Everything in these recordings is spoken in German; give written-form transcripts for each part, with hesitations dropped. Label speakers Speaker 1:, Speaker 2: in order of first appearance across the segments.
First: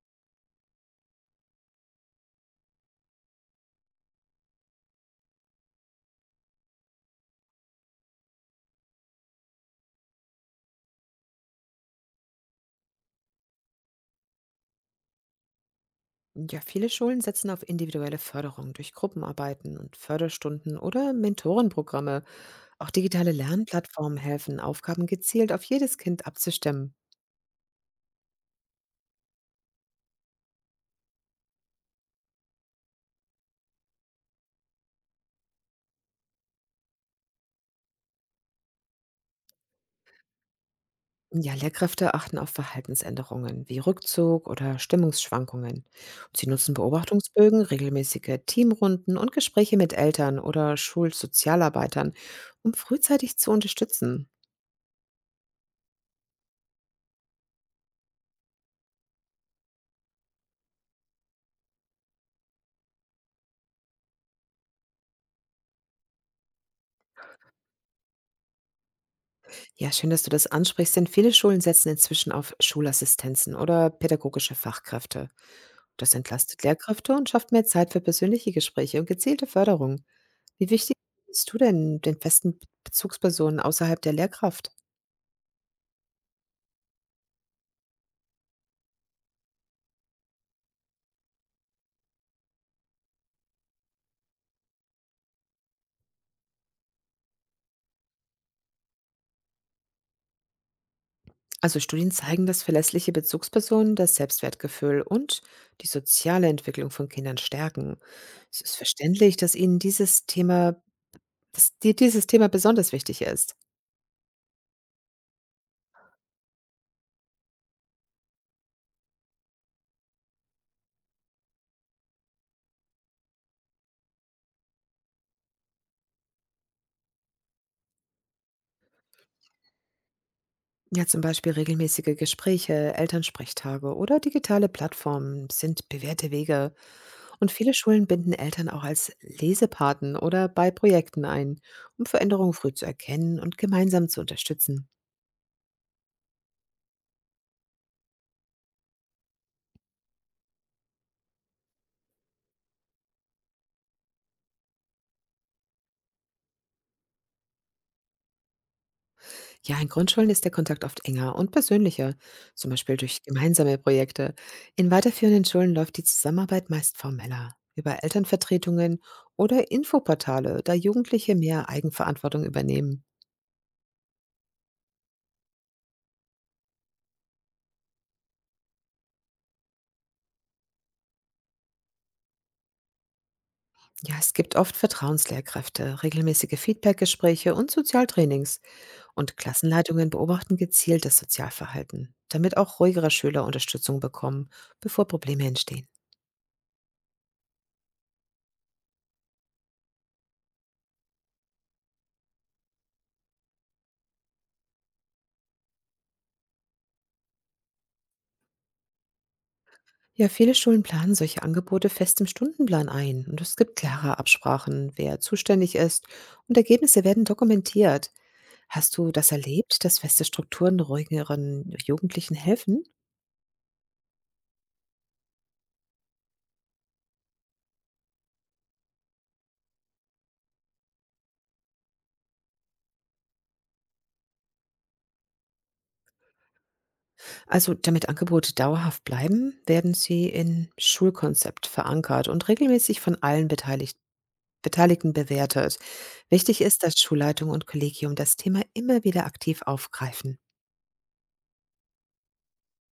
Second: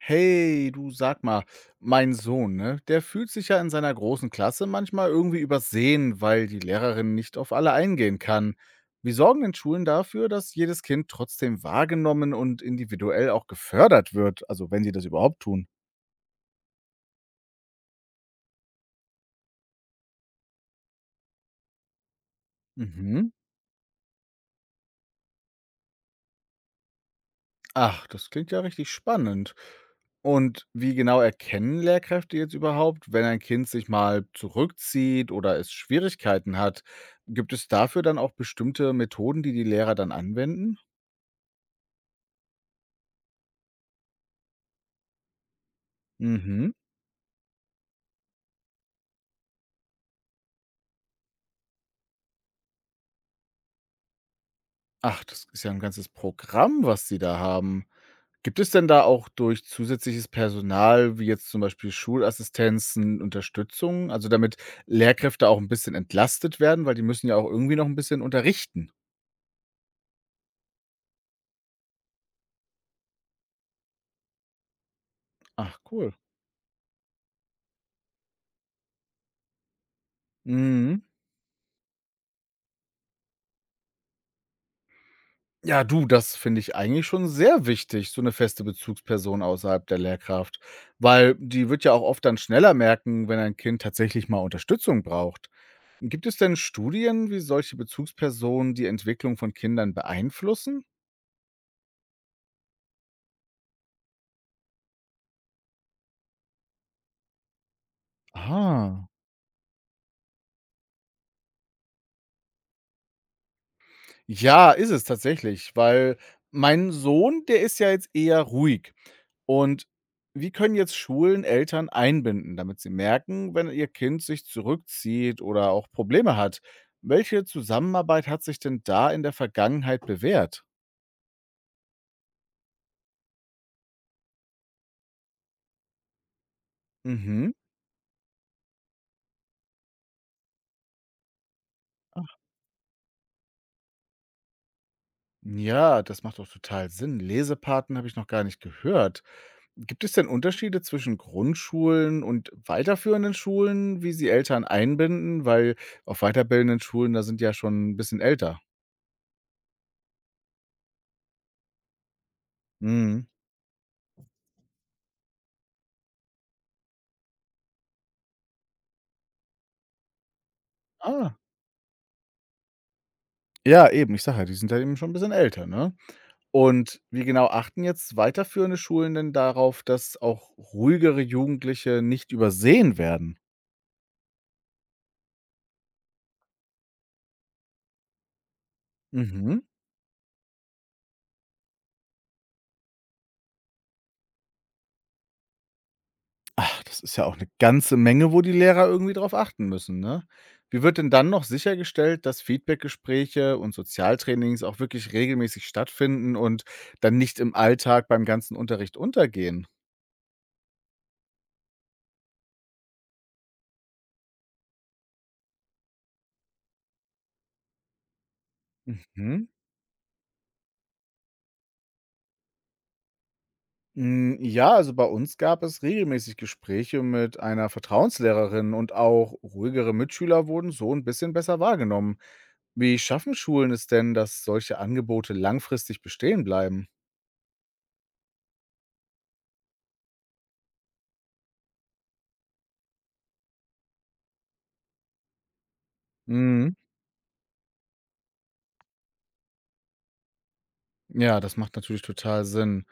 Speaker 1: Hey, du sag mal, mein Sohn, ne, der fühlt sich ja in seiner großen Klasse manchmal irgendwie übersehen, weil die Lehrerin nicht auf alle eingehen kann. Wie sorgen denn Schulen dafür, dass jedes Kind trotzdem wahrgenommen und individuell auch gefördert wird, also wenn sie das überhaupt tun?
Speaker 2: Ja, viele Schulen setzen auf individuelle Förderung durch Gruppenarbeiten und Förderstunden oder Mentorenprogramme. Auch
Speaker 1: Mhm.
Speaker 2: digitale Lernplattformen helfen, Aufgaben gezielt auf jedes Kind abzustimmen.
Speaker 1: Ach, das klingt ja richtig spannend. Und wie genau erkennen Lehrkräfte jetzt überhaupt, wenn ein Kind sich mal zurückzieht oder es Schwierigkeiten hat? Gibt es dafür dann auch bestimmte Methoden, die die Lehrer dann anwenden?
Speaker 2: Ja, Lehrkräfte achten auf Verhaltensänderungen wie Rückzug oder Stimmungsschwankungen. Sie nutzen
Speaker 1: Mhm.
Speaker 2: Beobachtungsbögen, regelmäßige Teamrunden und Gespräche mit Eltern oder Schulsozialarbeitern, um frühzeitig zu unterstützen.
Speaker 1: Ach, das ist ja ein ganzes Programm, was Sie da haben. Gibt es denn da auch durch zusätzliches Personal, wie jetzt zum Beispiel Schulassistenzen, Unterstützung? Also, damit Lehrkräfte auch ein bisschen entlastet werden, weil die müssen ja auch irgendwie noch ein bisschen unterrichten.
Speaker 2: Ja, schön, dass du das ansprichst, denn viele Schulen setzen inzwischen auf Schulassistenzen oder pädagogische Fachkräfte.
Speaker 1: Ach
Speaker 2: Das
Speaker 1: cool.
Speaker 2: entlastet Lehrkräfte und schafft mehr Zeit für persönliche Gespräche und gezielte Förderung. Wie wichtig
Speaker 1: Mhm.
Speaker 2: bist du denn den festen Bezugspersonen außerhalb der Lehrkraft?
Speaker 1: Ja, du, das finde ich eigentlich schon sehr wichtig, so eine feste Bezugsperson außerhalb der Lehrkraft, weil die wird ja auch oft dann schneller merken, wenn ein Kind tatsächlich mal Unterstützung braucht. Gibt es denn Studien, wie solche Bezugspersonen die Entwicklung von Kindern beeinflussen?
Speaker 2: Also Studien zeigen, dass verlässliche Bezugspersonen das Selbstwertgefühl und die soziale Entwicklung von Kindern stärken. Es ist
Speaker 1: Ah.
Speaker 2: verständlich, dass dir dieses Thema besonders wichtig ist.
Speaker 1: Ja, ist es tatsächlich, weil mein Sohn, der ist ja jetzt eher ruhig. Und wie können jetzt Schulen Eltern einbinden, damit sie merken, wenn ihr Kind sich zurückzieht oder auch Probleme hat? Welche Zusammenarbeit hat sich denn da in der Vergangenheit bewährt?
Speaker 2: Ja, zum Beispiel regelmäßige Gespräche, Elternsprechtage oder digitale Plattformen sind bewährte Wege. Und
Speaker 1: Mhm.
Speaker 2: viele Schulen binden Eltern auch als Lesepaten oder bei Projekten ein, um Veränderungen früh zu erkennen und gemeinsam zu unterstützen.
Speaker 1: Ja, das macht doch total Sinn. Lesepaten habe ich noch gar nicht gehört. Gibt es denn Unterschiede zwischen Grundschulen und weiterführenden Schulen, wie sie Eltern einbinden? Weil auf weiterbildenden Schulen, da sind ja schon ein bisschen älter.
Speaker 2: Ja, in Grundschulen ist der Kontakt oft enger und persönlicher, zum Beispiel durch
Speaker 1: Mhm.
Speaker 2: gemeinsame Projekte. In weiterführenden Schulen läuft die Zusammenarbeit meist formeller, über Elternvertretungen oder Infoportale, da Jugendliche
Speaker 1: Ah,
Speaker 2: mehr Eigenverantwortung übernehmen.
Speaker 1: ja, eben. Ich sage ja, die sind ja eben schon ein bisschen älter, ne? Und wie genau achten jetzt weiterführende Schulen denn darauf, dass auch ruhigere Jugendliche nicht übersehen werden?
Speaker 2: Ja, es gibt oft Vertrauenslehrkräfte, regelmäßige Feedbackgespräche und Sozialtrainings. Und
Speaker 1: Mhm.
Speaker 2: Klassenleitungen beobachten gezielt das Sozialverhalten, damit auch ruhigere Schüler Unterstützung bekommen, bevor Probleme entstehen.
Speaker 1: Ach, das ist ja auch eine ganze Menge, wo die Lehrer irgendwie drauf achten müssen, ne? Wie wird denn dann noch sichergestellt, dass Feedbackgespräche und Sozialtrainings auch wirklich regelmäßig stattfinden und dann nicht im Alltag beim ganzen Unterricht untergehen?
Speaker 2: Ja, viele Schulen planen solche Angebote fest im Stundenplan ein und es gibt klare Absprachen, wer zuständig ist und Ergebnisse werden dokumentiert. Hast du das
Speaker 1: Mhm.
Speaker 2: erlebt, dass feste Strukturen ruhigeren Jugendlichen helfen?
Speaker 1: Hm, ja, also bei uns gab es regelmäßig Gespräche mit einer Vertrauenslehrerin und auch ruhigere Mitschüler wurden so ein bisschen besser wahrgenommen. Wie schaffen Schulen es denn, dass solche Angebote langfristig bestehen bleiben?
Speaker 2: Also, damit Angebote dauerhaft bleiben, werden sie in Schulkonzept verankert und regelmäßig von allen Beteiligten bewertet. Wichtig
Speaker 1: Mhm.
Speaker 2: ist, dass Schulleitung und Kollegium das Thema immer wieder aktiv aufgreifen.
Speaker 1: Ja, das macht natürlich total Sinn.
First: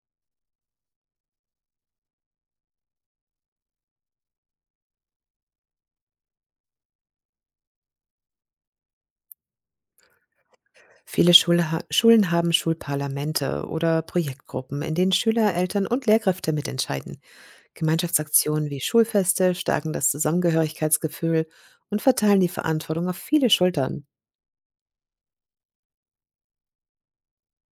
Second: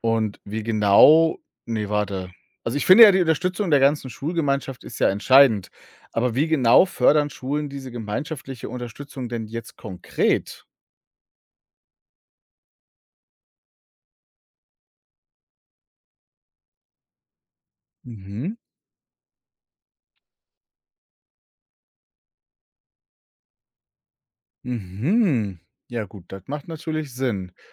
Speaker 1: Und wie genau ne, warte. Also, ich finde ja, die Unterstützung der ganzen Schulgemeinschaft ist ja entscheidend. Aber wie genau fördern Schulen diese gemeinschaftliche Unterstützung denn jetzt konkret?
Speaker 2: Viele Schulen haben Schulparlamente oder Projektgruppen, in denen Schüler, Eltern und Lehrkräfte mitentscheiden.
Speaker 1: Mhm,
Speaker 2: Gemeinschaftsaktionen wie Schulfeste stärken das Zusammengehörigkeitsgefühl und verteilen die Verantwortung auf viele Schultern.
Speaker 1: mhm. Ja gut, das macht natürlich Sinn.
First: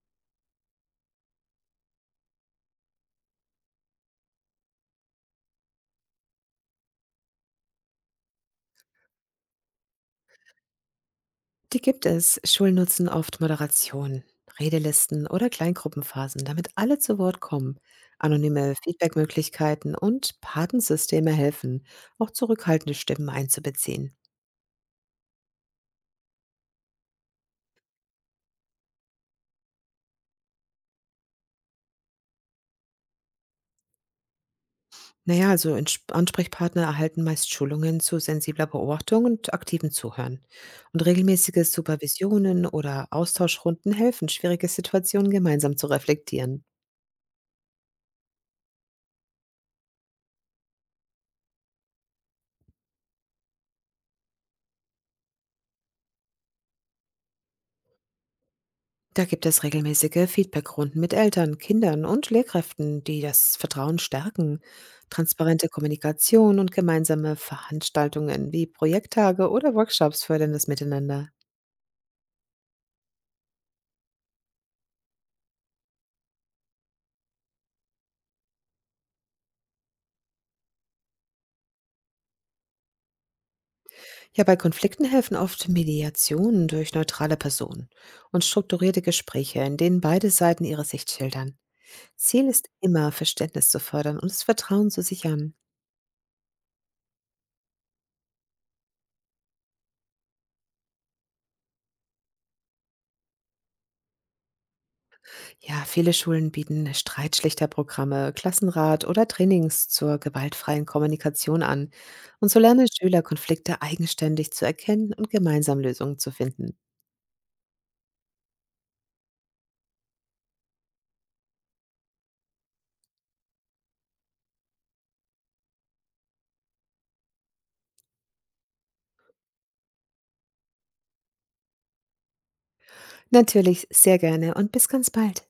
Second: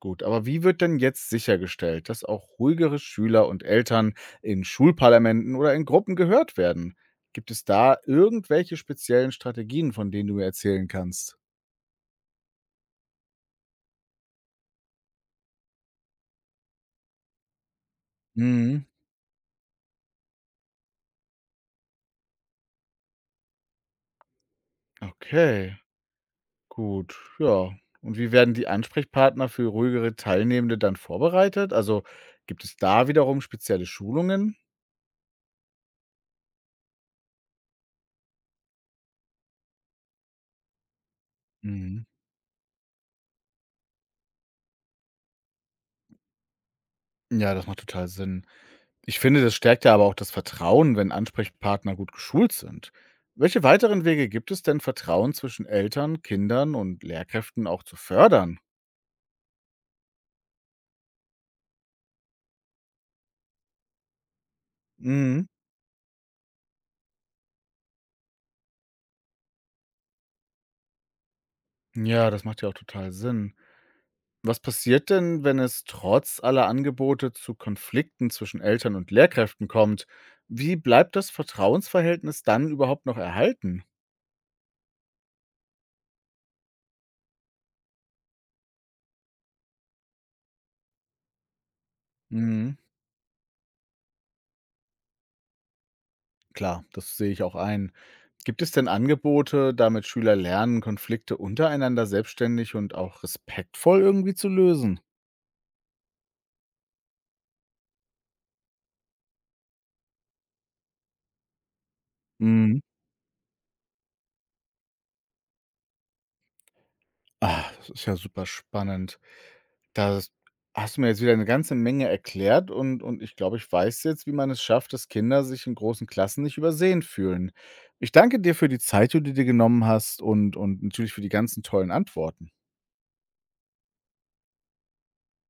Speaker 1: Gut, aber wie wird denn jetzt sichergestellt, dass auch ruhigere Schüler und Eltern in Schulparlamenten oder in Gruppen gehört werden? Gibt es da irgendwelche speziellen Strategien, von denen du mir erzählen kannst?
Speaker 2: Die gibt es. Schulen nutzen oft Moderation, Redelisten oder Kleingruppenphasen, damit alle zu Wort kommen. Anonyme
Speaker 1: Mhm,
Speaker 2: Feedbackmöglichkeiten und Patensysteme helfen, auch zurückhaltende Stimmen einzubeziehen.
Speaker 1: okay. Gut, ja. Und wie werden die Ansprechpartner für ruhigere Teilnehmende dann vorbereitet? Also gibt es da wiederum spezielle Schulungen?
Speaker 2: Naja, also Ansprechpartner erhalten meist Schulungen zu sensibler Beobachtung und aktivem Zuhören. Und regelmäßige
Speaker 1: Mhm.
Speaker 2: Supervisionen oder Austauschrunden helfen, schwierige Situationen gemeinsam zu reflektieren.
Speaker 1: Ja, das macht total Sinn. Ich finde, das stärkt ja aber auch das Vertrauen, wenn Ansprechpartner gut geschult sind. Welche weiteren Wege gibt es denn, Vertrauen zwischen Eltern, Kindern und Lehrkräften auch zu fördern?
Speaker 2: Da gibt es regelmäßige Feedbackrunden mit Eltern, Kindern und Lehrkräften, die das Vertrauen stärken.
Speaker 1: Mhm.
Speaker 2: Transparente Kommunikation und gemeinsame Veranstaltungen wie Projekttage oder Workshops fördern das Miteinander.
Speaker 1: Ja, das macht ja auch total Sinn. Was passiert denn, wenn es trotz aller Angebote zu Konflikten zwischen Eltern und Lehrkräften kommt? Wie bleibt das Vertrauensverhältnis dann überhaupt noch erhalten?
Speaker 2: Ja, bei Konflikten helfen oft Mediationen durch neutrale Personen und strukturierte Gespräche, in denen beide Seiten ihre Sicht schildern. Ziel ist
Speaker 1: Mhm,
Speaker 2: immer, Verständnis zu fördern und das Vertrauen zu sichern.
Speaker 1: klar, das sehe ich auch ein. Gibt es denn Angebote, damit Schüler lernen, Konflikte untereinander selbstständig und auch respektvoll irgendwie zu lösen?
Speaker 2: Ja, viele Schulen bieten Streitschlichterprogramme, Klassenrat oder Trainings zur gewaltfreien Kommunikation an. Und so lernen Schüler, Konflikte eigenständig zu erkennen und gemeinsam Lösungen zu finden.
Speaker 1: Ah, das ist ja super spannend. Das hast du mir jetzt wieder eine ganze Menge erklärt und ich glaube, ich weiß jetzt, wie man es schafft, dass Kinder sich in großen Klassen nicht übersehen fühlen. Ich danke dir für die Zeit, die du dir genommen hast und natürlich für die ganzen tollen Antworten.
Speaker 2: Natürlich sehr gerne und bis ganz bald.